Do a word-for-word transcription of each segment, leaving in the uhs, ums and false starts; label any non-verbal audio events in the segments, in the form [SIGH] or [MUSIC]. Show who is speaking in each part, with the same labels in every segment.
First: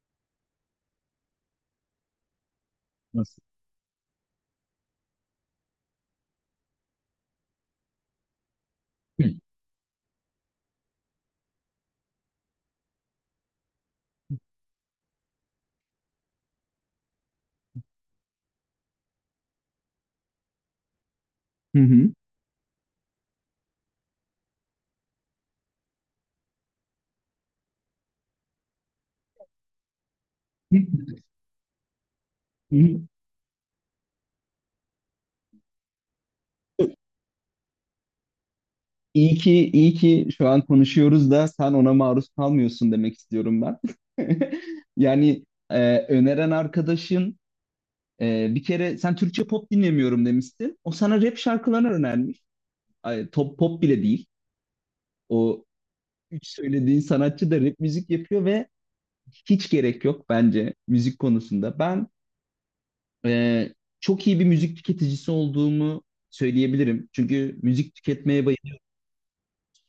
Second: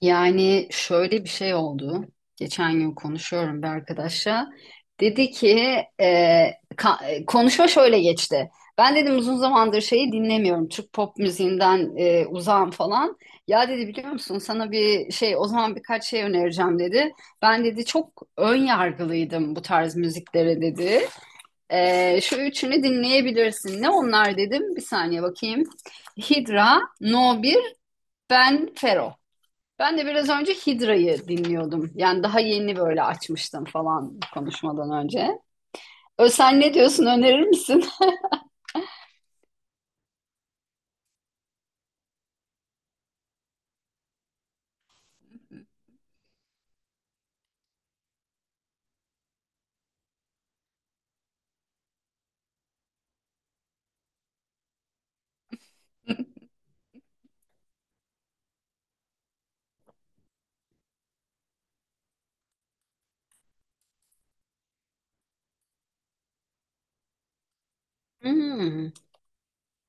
Speaker 1: Yani şöyle bir şey oldu. Geçen gün
Speaker 2: Nasıl?
Speaker 1: konuşuyorum bir arkadaşla. Dedi ki e, ka- e, konuşma şöyle geçti. Ben dedim
Speaker 2: Hı
Speaker 1: uzun zamandır şeyi dinlemiyorum. Türk pop müziğinden e, uzağım falan. Ya dedi biliyor musun sana bir şey o zaman birkaç şey önereceğim dedi. Ben dedi çok ön yargılıydım bu tarz müziklere dedi.
Speaker 2: hı. Hı.
Speaker 1: E, şu üçünü dinleyebilirsin. Ne onlar dedim. Bir saniye bakayım. Hidra, No numara bir, Ben Fero. Ben de biraz önce
Speaker 2: Hı
Speaker 1: Hidra'yı dinliyordum. Yani daha yeni
Speaker 2: hı.
Speaker 1: böyle açmıştım falan konuşmadan önce. Ö, sen ne diyorsun, önerir misin? [LAUGHS]
Speaker 2: İyi ki iyi ki şu an konuşuyoruz da sen ona maruz kalmıyorsun demek istiyorum ben. [LAUGHS] Yani e, öneren arkadaşın e, bir kere sen Türkçe pop dinlemiyorum demiştin. O sana rap şarkılarını önermiş. Ay, top pop bile değil. O üç söylediğin sanatçı da rap müzik yapıyor ve hiç gerek yok bence müzik konusunda. Ben e, çok iyi bir müzik tüketicisi olduğumu söyleyebilirim. Çünkü müzik tüketmeye bayılıyorum.
Speaker 1: Hmm.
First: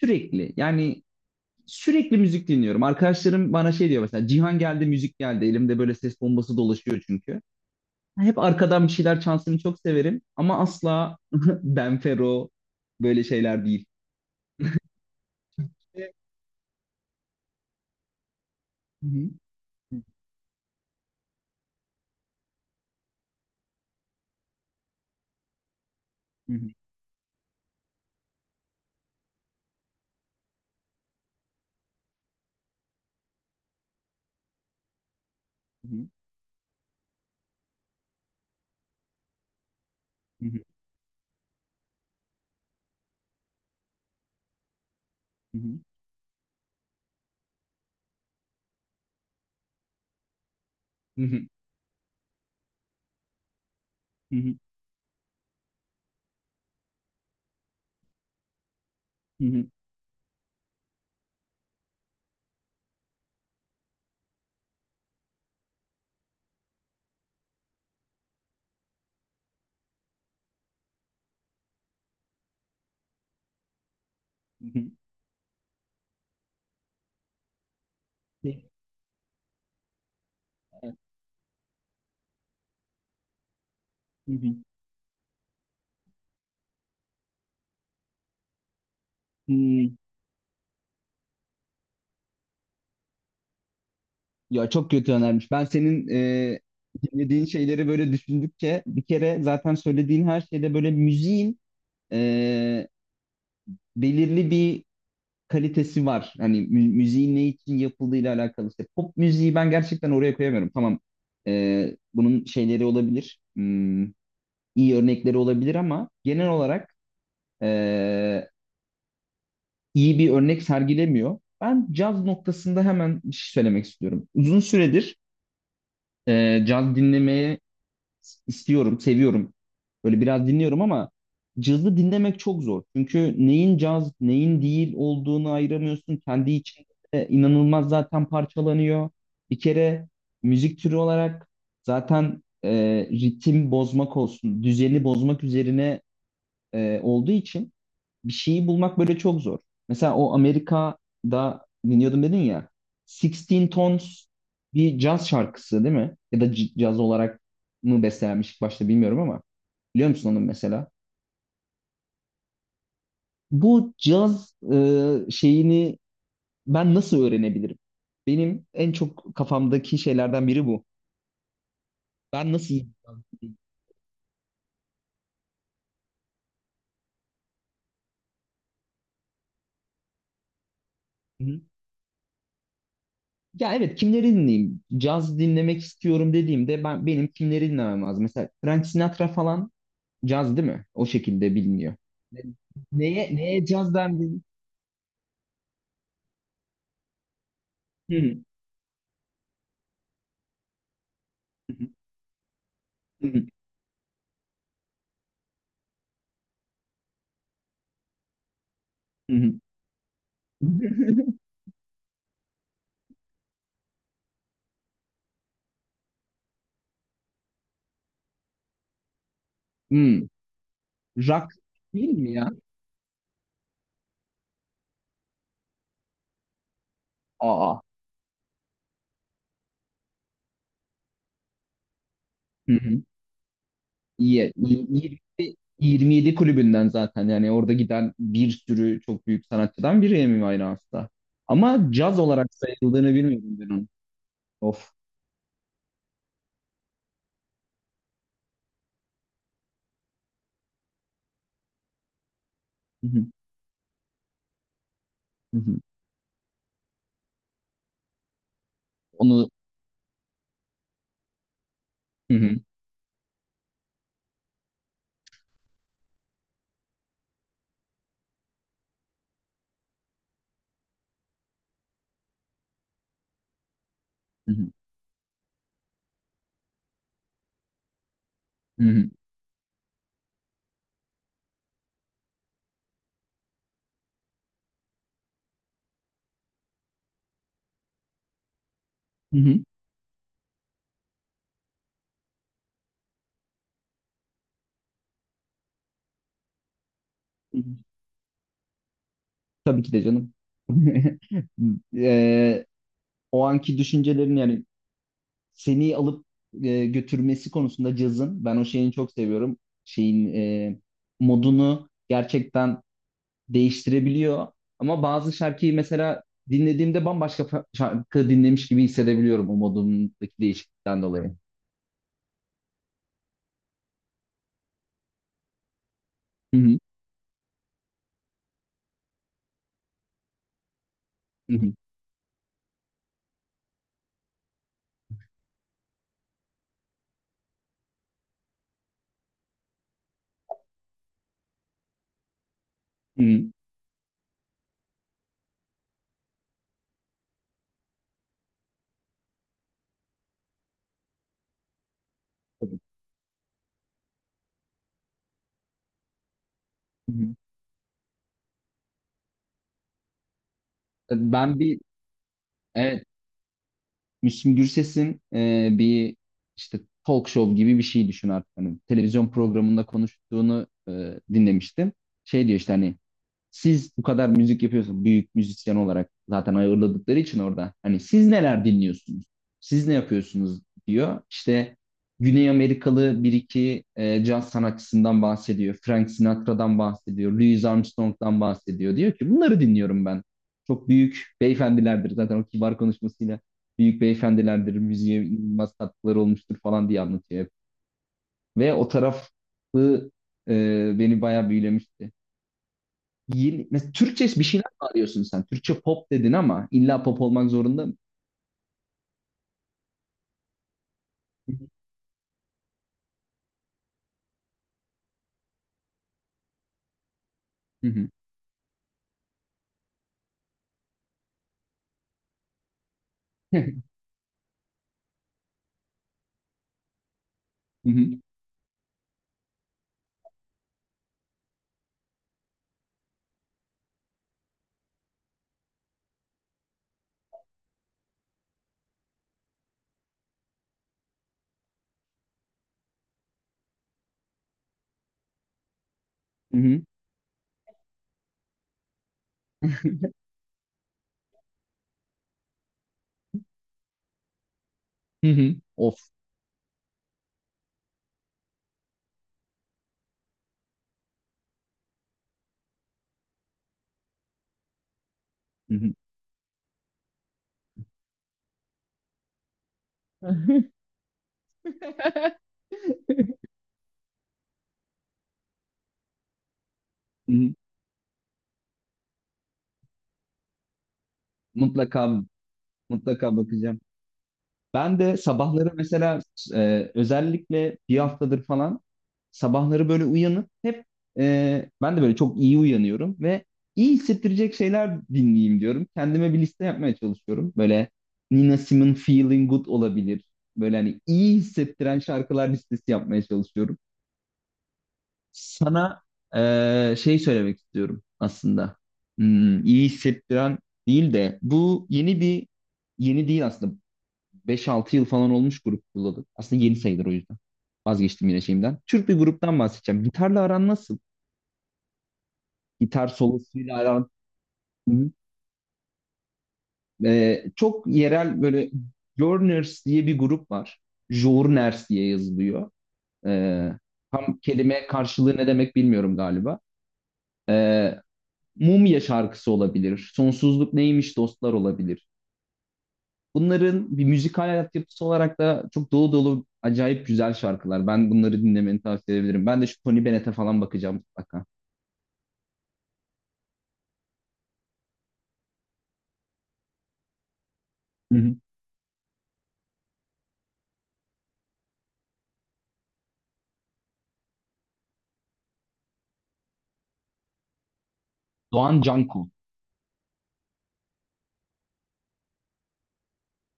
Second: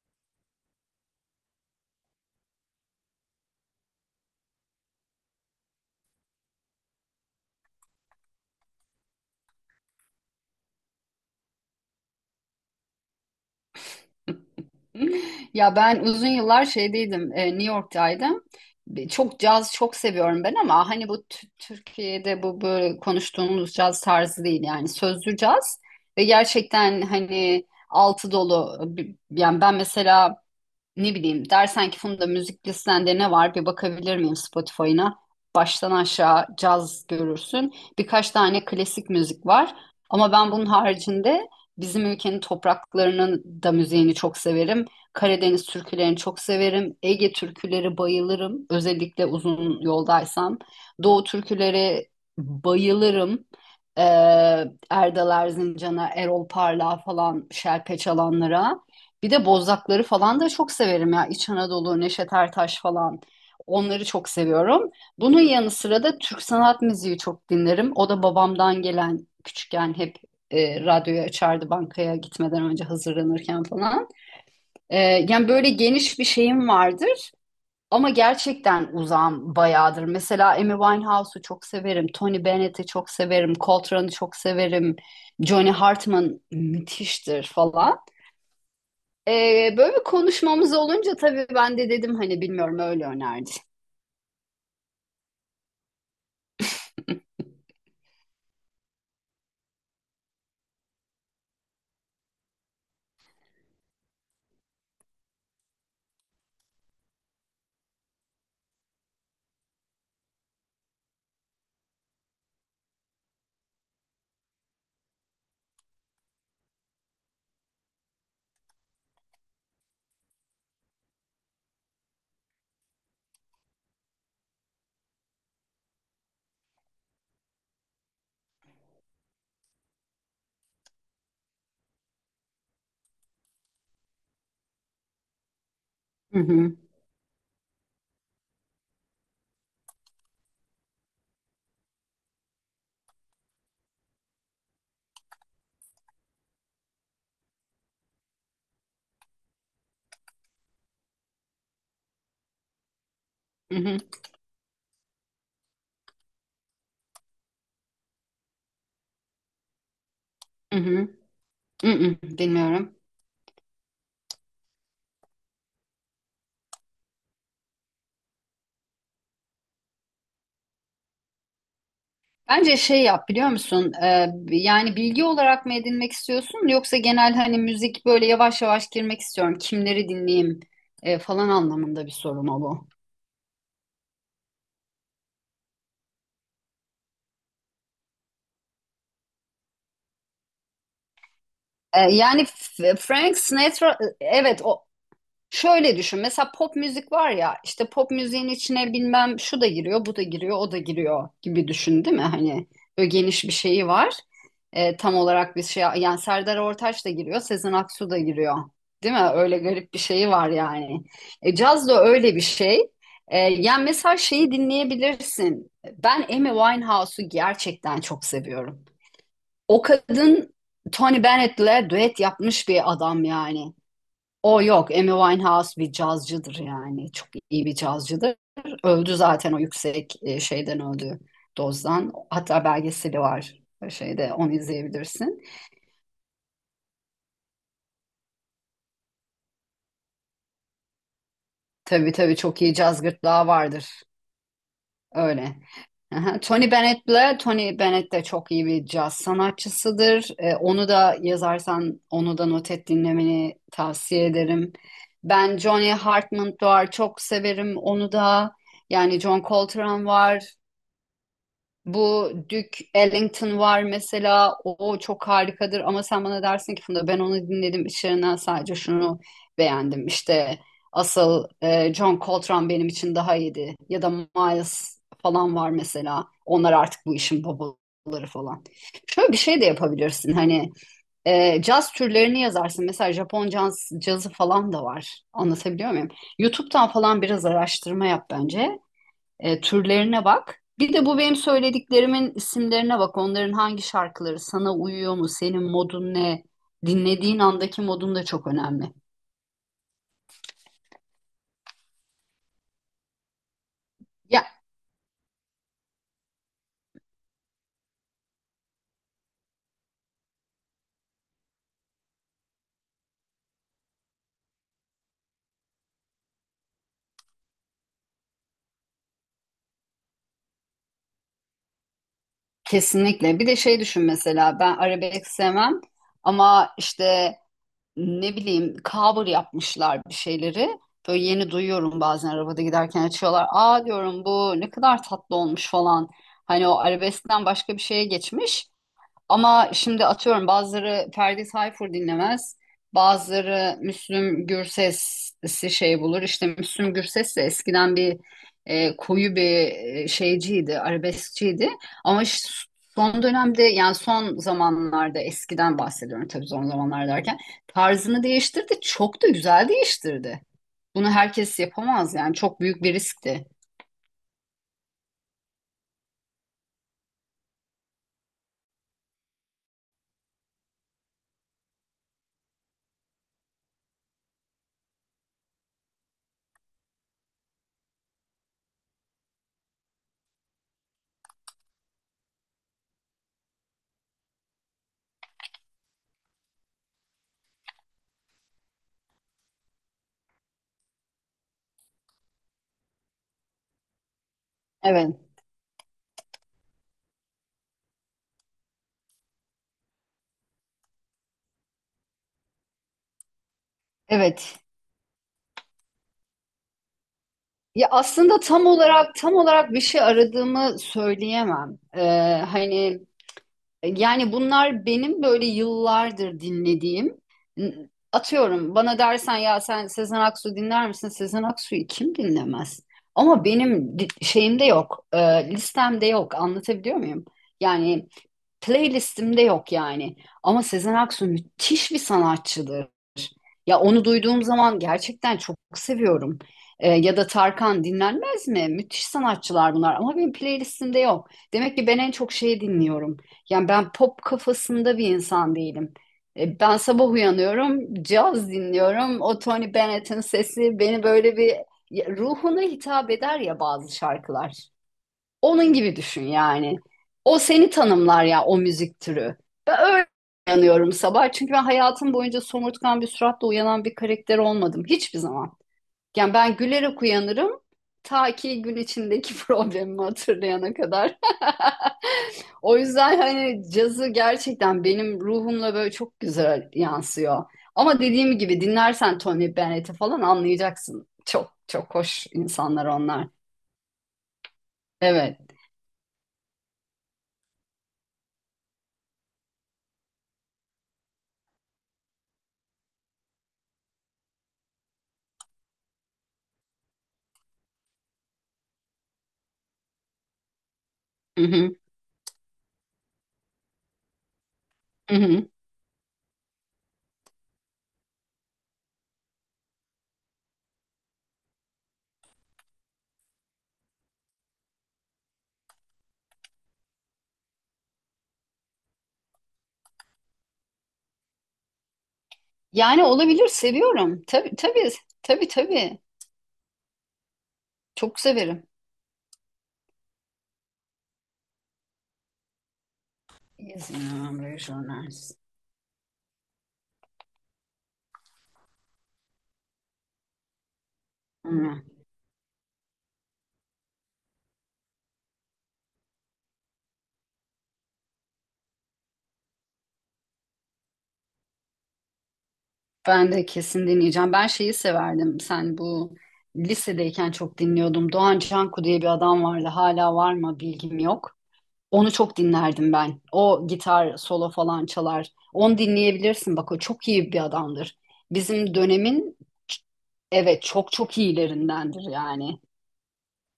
Speaker 2: Sürekli yani sürekli müzik dinliyorum. Arkadaşlarım bana şey diyor mesela Cihan geldi müzik geldi. Elimde böyle ses bombası dolaşıyor çünkü. Yani hep arkadan bir şeyler çalsın çok severim ama asla [LAUGHS] Benfero böyle şeyler değil.
Speaker 1: Ya ben uzun yıllar şeydeydim, e, New York'taydım.
Speaker 2: Hı
Speaker 1: Bir-
Speaker 2: hı,
Speaker 1: Çok caz çok
Speaker 2: hı
Speaker 1: seviyorum ben ama hani bu Tü- Türkiye'de bu böyle konuştuğumuz caz tarzı değil yani sözlü caz ve
Speaker 2: hı,
Speaker 1: gerçekten hani altı dolu. Bir- Yani ben mesela ne bileyim dersen ki Funda müzik listende ne var bir bakabilir miyim Spotify'ına?
Speaker 2: hı
Speaker 1: Baştan aşağı caz görürsün. Birkaç tane klasik müzik var. Ama
Speaker 2: hı,
Speaker 1: ben bunun haricinde bizim ülkenin topraklarının da müziğini çok severim.
Speaker 2: hı
Speaker 1: Karadeniz
Speaker 2: hı,
Speaker 1: türkülerini çok severim. Ege türküleri bayılırım. Özellikle uzun yoldaysam.
Speaker 2: hı
Speaker 1: Doğu
Speaker 2: hı,
Speaker 1: türküleri bayılırım.
Speaker 2: hı hı,
Speaker 1: Ee, Erdal Erzincan'a, Erol Parlak'a falan şerpe çalanlara. Bir
Speaker 2: hı
Speaker 1: de
Speaker 2: hı,
Speaker 1: Bozdakları falan da çok severim ya. İç Anadolu, Neşet Ertaş falan. Onları çok seviyorum. Bunun yanı sıra da Türk sanat müziği çok dinlerim. O da babamdan gelen küçükken hep e, radyoyu açardı bankaya gitmeden önce hazırlanırken falan.
Speaker 2: hı hı.
Speaker 1: E, yani böyle geniş bir şeyim vardır ama
Speaker 2: Şey,
Speaker 1: gerçekten uzağım bayağıdır. Mesela Amy
Speaker 2: evet,
Speaker 1: Winehouse'u çok severim, Tony Bennett'i çok severim, Coltrane'ı
Speaker 2: hı
Speaker 1: çok
Speaker 2: hı,
Speaker 1: severim, Johnny Hartman müthiştir falan. Ee,
Speaker 2: hı.
Speaker 1: böyle bir konuşmamız olunca tabii ben de dedim hani bilmiyorum öyle önerdi.
Speaker 2: Ya çok kötü önermiş. Ben senin e, dinlediğin şeyleri böyle düşündükçe bir kere zaten söylediğin her şeyde böyle müziğin e, belirli bir kalitesi var. Hani mü- müziğin ne için yapıldığıyla alakalı. İşte pop müziği ben gerçekten oraya koyamıyorum. Tamam e, bunun şeyleri olabilir. Hmm, iyi örnekleri olabilir ama genel olarak e, iyi bir örnek sergilemiyor. Ben caz noktasında hemen bir şey söylemek istiyorum. Uzun süredir e, caz dinlemeye istiyorum, seviyorum. Böyle biraz dinliyorum ama cazı dinlemek çok zor. Çünkü neyin caz, neyin değil olduğunu ayıramıyorsun.
Speaker 1: Hı
Speaker 2: Kendi
Speaker 1: hı,
Speaker 2: içinde inanılmaz zaten parçalanıyor. Bir kere müzik türü olarak zaten e, ritim bozmak olsun, düzeni bozmak üzerine e, olduğu için bir şeyi bulmak böyle çok zor. Mesela o Amerika'da dinliyordum dedin ya. Sixteen
Speaker 1: hı hı,
Speaker 2: Tones bir caz şarkısı değil mi? Ya da c- caz olarak mı bestelenmiş ilk başta bilmiyorum ama. Biliyor musun onu
Speaker 1: hı
Speaker 2: mesela?
Speaker 1: hı, hı hı, bilmiyorum.
Speaker 2: Bu caz e, şeyini ben nasıl öğrenebilirim? Benim en çok kafamdaki şeylerden biri bu. Ben nasıl
Speaker 1: Bence şey
Speaker 2: caz
Speaker 1: yap biliyor
Speaker 2: dinleyeyim?
Speaker 1: musun? Ee, yani bilgi olarak mı edinmek istiyorsun yoksa genel hani müzik böyle yavaş yavaş girmek istiyorum. Kimleri dinleyeyim e,
Speaker 2: Hı
Speaker 1: falan
Speaker 2: hı.
Speaker 1: anlamında bir soru mu bu?
Speaker 2: Ya evet kimleri dinleyeyim? Caz dinlemek istiyorum dediğimde ben benim kimleri dinlemem lazım? Mesela Frank Sinatra falan caz değil mi? O şekilde biliniyor.
Speaker 1: Ee,
Speaker 2: Ne-
Speaker 1: yani F-
Speaker 2: Neye,
Speaker 1: Frank
Speaker 2: neye caz
Speaker 1: Sinatra
Speaker 2: dendi?
Speaker 1: evet o. Şöyle düşün. Mesela pop müzik var ya işte pop
Speaker 2: Hı.
Speaker 1: müziğin içine bilmem şu da giriyor, bu da giriyor, o da giriyor gibi düşün değil mi? Hani böyle
Speaker 2: Hı.
Speaker 1: geniş
Speaker 2: Hı.
Speaker 1: bir şeyi var. Ee, tam olarak bir şey yani Serdar Ortaç da giriyor, Sezen Aksu da giriyor. Değil mi?
Speaker 2: Hı.
Speaker 1: Öyle garip bir şeyi var yani.
Speaker 2: [LAUGHS]
Speaker 1: E, caz da öyle bir şey. E, yani mesela şeyi dinleyebilirsin. Ben Amy Winehouse'u gerçekten çok seviyorum. O
Speaker 2: Hmm.
Speaker 1: kadın Tony
Speaker 2: Rock
Speaker 1: Bennett'le
Speaker 2: değil
Speaker 1: düet
Speaker 2: mi ya?
Speaker 1: yapmış bir adam yani. O yok. Amy Winehouse bir cazcıdır yani. Çok iyi bir
Speaker 2: Aa.
Speaker 1: cazcıdır. Öldü zaten o yüksek e, şeyden öldü dozdan. Hatta
Speaker 2: Hı hı.
Speaker 1: belgeseli var e, şeyde onu
Speaker 2: İyi. İyi- iyi-
Speaker 1: izleyebilirsin.
Speaker 2: yirmi yedi kulübünden zaten yani orada giden bir sürü çok büyük sanatçıdan biri Amy Winehouse'da. Ama
Speaker 1: Tabii
Speaker 2: caz
Speaker 1: tabii
Speaker 2: olarak
Speaker 1: çok iyi caz
Speaker 2: sayıldığını bilmiyordum
Speaker 1: gırtlağı
Speaker 2: ben onu.
Speaker 1: vardır.
Speaker 2: Of.
Speaker 1: Öyle. Aha. Tony Bennett'le Tony Bennett de çok iyi bir caz sanatçısıdır. E, onu da yazarsan onu da not et
Speaker 2: Hı hı.
Speaker 1: dinlemeni tavsiye ederim. Ben
Speaker 2: Hı hı.
Speaker 1: Johnny Hartman var çok severim onu da. Yani John
Speaker 2: Onu.
Speaker 1: Coltrane var. Bu
Speaker 2: Hı hı.
Speaker 1: Duke Ellington var mesela. O çok harikadır ama sen bana dersin ki Funda ben onu dinledim içlerinden sadece şunu beğendim. İşte asıl e, John Coltrane benim için daha iyiydi. Ya da
Speaker 2: Hı hı.
Speaker 1: Miles falan var mesela. Onlar artık bu işin babaları falan.
Speaker 2: Hı hı.
Speaker 1: Şöyle bir şey de yapabilirsin. Hani e, caz türlerini yazarsın. Mesela Japon caz, cazı falan da var. Anlatabiliyor muyum? YouTube'dan falan biraz araştırma yap bence.
Speaker 2: Hı hı.
Speaker 1: E, türlerine bak. Bir de bu benim söylediklerimin isimlerine bak. Onların hangi şarkıları sana uyuyor mu? Senin modun ne? Dinlediğin
Speaker 2: Hı hı.
Speaker 1: andaki modun da çok önemli.
Speaker 2: Tabii ki de canım. [LAUGHS] Eee, o anki düşüncelerin
Speaker 1: Ya
Speaker 2: yani seni alıp e, götürmesi konusunda cazın ben o şeyini çok seviyorum. Şeyin e, modunu gerçekten değiştirebiliyor. Ama bazı şarkıyı mesela dinlediğimde bambaşka fa- şarkı dinlemiş gibi hissedebiliyorum o modundaki değişiklikten dolayı.
Speaker 1: kesinlikle. Bir de şey düşün mesela ben arabesk sevmem
Speaker 2: Hı
Speaker 1: ama
Speaker 2: hı,
Speaker 1: işte ne bileyim cover yapmışlar bir şeyleri. Böyle yeni
Speaker 2: hı hı,
Speaker 1: duyuyorum bazen arabada giderken açıyorlar. Aa diyorum bu ne kadar tatlı olmuş falan. Hani o arabeskten başka bir şeye geçmiş. Ama şimdi atıyorum bazıları Ferdi Tayfur dinlemez.
Speaker 2: hı hı.
Speaker 1: Bazıları Müslüm Gürses'i şey bulur. İşte Müslüm Gürses de eskiden bir e, koyu bir e, şeyciydi, arabeskçiydi. Ama ş-
Speaker 2: Tabii.
Speaker 1: son dönemde yani son zamanlarda eskiden bahsediyorum tabii son zamanlar
Speaker 2: Hı hı.
Speaker 1: derken tarzını değiştirdi. Çok da güzel değiştirdi. Bunu
Speaker 2: Ben
Speaker 1: herkes
Speaker 2: bir
Speaker 1: yapamaz yani çok büyük bir
Speaker 2: evet
Speaker 1: riskti.
Speaker 2: Müslüm Gürses'in e, bir işte talk show gibi bir şey düşün artık. Hani televizyon programında konuştuğunu e, dinlemiştim. Şey diyor işte hani siz bu kadar müzik yapıyorsunuz büyük müzisyen olarak zaten ayırladıkları için orada. Hani siz neler dinliyorsunuz? Siz ne yapıyorsunuz diyor. İşte Güney Amerikalı bir iki e, caz sanatçısından bahsediyor. Frank Sinatra'dan bahsediyor. Louis Armstrong'dan bahsediyor. Diyor ki bunları dinliyorum ben. Çok büyük beyefendilerdir. Zaten o kibar konuşmasıyla büyük beyefendilerdir.
Speaker 1: Evet.
Speaker 2: Müziğe inanılmaz katkıları olmuştur falan diye anlatıyor hep. Ve o tarafı e, beni bayağı büyülemişti. Yeni, mesela Türkçe bir
Speaker 1: Evet.
Speaker 2: şeyler mi arıyorsun sen? Türkçe pop dedin ama illa pop olmak zorunda
Speaker 1: Ya
Speaker 2: mı?
Speaker 1: aslında tam olarak tam olarak bir şey aradığımı söyleyemem. Ee, hani yani bunlar benim böyle yıllardır dinlediğim n-
Speaker 2: Hı hı.
Speaker 1: atıyorum bana dersen ya sen Sezen Aksu dinler misin? Sezen Aksu'yu kim dinlemez? Ama
Speaker 2: Hı hı.
Speaker 1: benim di- şeyimde yok. E, listemde yok. Anlatabiliyor muyum? Yani playlistimde yok yani. Ama Sezen Aksu müthiş bir sanatçıdır. Ya onu duyduğum zaman gerçekten çok seviyorum. Ee, ya da Tarkan dinlenmez mi? Müthiş sanatçılar bunlar ama benim playlistimde yok. Demek ki ben en çok şeyi dinliyorum. Yani ben pop kafasında bir insan değilim.
Speaker 2: Hı
Speaker 1: Ee, ben
Speaker 2: hı.
Speaker 1: sabah uyanıyorum, caz dinliyorum. O Tony Bennett'in sesi beni böyle bir ya, ruhuna hitap eder ya bazı şarkılar.
Speaker 2: Hı hı.
Speaker 1: Onun gibi
Speaker 2: Of.
Speaker 1: düşün yani. O seni tanımlar ya o müzik türü. Ben öyle uyanıyorum sabah. Çünkü ben hayatım boyunca somurtkan bir suratla uyanan bir karakter olmadım. Hiçbir zaman.
Speaker 2: Hı hı.
Speaker 1: Yani ben gülerek uyanırım. Ta ki gün içindeki [LAUGHS] problemimi hatırlayana kadar. [LAUGHS] O yüzden hani cazı gerçekten benim ruhumla böyle çok güzel
Speaker 2: Hı
Speaker 1: yansıyor.
Speaker 2: hı.
Speaker 1: Ama dediğim gibi dinlersen Tony Bennett'i falan anlayacaksın. Çok çok
Speaker 2: Mutlaka
Speaker 1: hoş insanlar onlar.
Speaker 2: mutlaka bakacağım. Ben de
Speaker 1: Evet.
Speaker 2: sabahları mesela e, özellikle bir haftadır falan sabahları böyle uyanıp hep e, ben de böyle çok iyi uyanıyorum ve iyi hissettirecek şeyler dinleyeyim diyorum. Kendime bir liste yapmaya çalışıyorum. Böyle Nina Simone Feeling Good olabilir. Böyle hani iyi
Speaker 1: Hı hı.
Speaker 2: hissettiren şarkılar listesi yapmaya çalışıyorum.
Speaker 1: Hı hı.
Speaker 2: Sana e, şey söylemek istiyorum aslında. Hmm, iyi hissettiren değil de bu yeni bir yeni değil aslında. Beş altı yıl falan olmuş grup kulladım. Aslında yeni sayılır o yüzden. Vazgeçtim yine şeyimden. Türk bir gruptan bahsedeceğim. Gitarla aran nasıl?
Speaker 1: Yani
Speaker 2: Gitar
Speaker 1: olabilir
Speaker 2: solosuyla aran.
Speaker 1: seviyorum. Tabii tabii
Speaker 2: Hı hı.
Speaker 1: tabii tabii.
Speaker 2: Ee, çok
Speaker 1: Çok
Speaker 2: yerel
Speaker 1: severim.
Speaker 2: böyle Jorners diye bir grup var. Jorners diye yazılıyor. Ee, tam
Speaker 1: Yazıyorum
Speaker 2: kelime
Speaker 1: rejyonels.
Speaker 2: karşılığı ne demek bilmiyorum galiba. Ee, Mumya şarkısı olabilir. Sonsuzluk neymiş dostlar
Speaker 1: Ama
Speaker 2: olabilir. Bunların bir müzikal altyapısı olarak da çok dolu dolu acayip güzel şarkılar. Ben bunları dinlemeni tavsiye edebilirim. Ben de şu Tony Bennett'e falan bakacağım mutlaka.
Speaker 1: Ben de kesin dinleyeceğim. Ben şeyi severdim. Sen bu lisedeyken çok dinliyordum.
Speaker 2: Hı hı.
Speaker 1: Doğan Canku diye bir adam vardı. Hala var mı bilgim yok. Onu çok dinlerdim ben. O gitar solo falan çalar. Onu dinleyebilirsin. Bak o çok iyi bir adamdır. Bizim
Speaker 2: Doğan Canku.
Speaker 1: dönemin evet çok çok iyilerindendir yani.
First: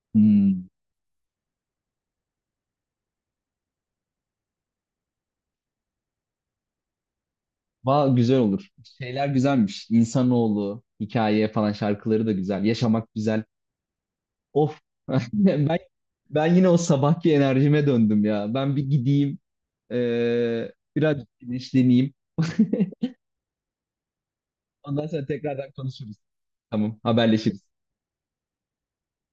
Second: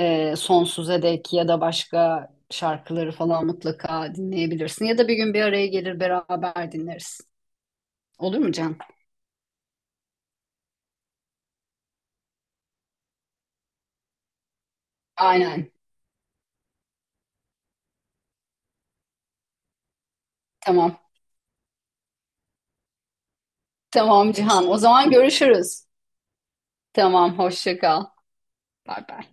Speaker 1: E,
Speaker 2: Hmm.
Speaker 1: sonsuza dek ya da başka şarkıları falan mutlaka dinleyebilirsin. Ya da bir gün bir araya gelir beraber dinleriz.
Speaker 2: Va güzel
Speaker 1: Olur mu
Speaker 2: olur.
Speaker 1: Can?
Speaker 2: Şeyler güzelmiş. İnsanoğlu, hikaye falan şarkıları da güzel. Yaşamak güzel. Of. [LAUGHS]
Speaker 1: Aynen.
Speaker 2: Ben ben yine o sabahki enerjime döndüm ya. Ben bir gideyim. eee,
Speaker 1: Tamam.
Speaker 2: biraz güneşleneyim.
Speaker 1: Tamam Cihan. O
Speaker 2: Ondan
Speaker 1: zaman
Speaker 2: sonra tekrardan
Speaker 1: görüşürüz.
Speaker 2: konuşuruz. Tamam,
Speaker 1: Tamam.
Speaker 2: haberleşiriz.
Speaker 1: Hoşça kal. Bay bay.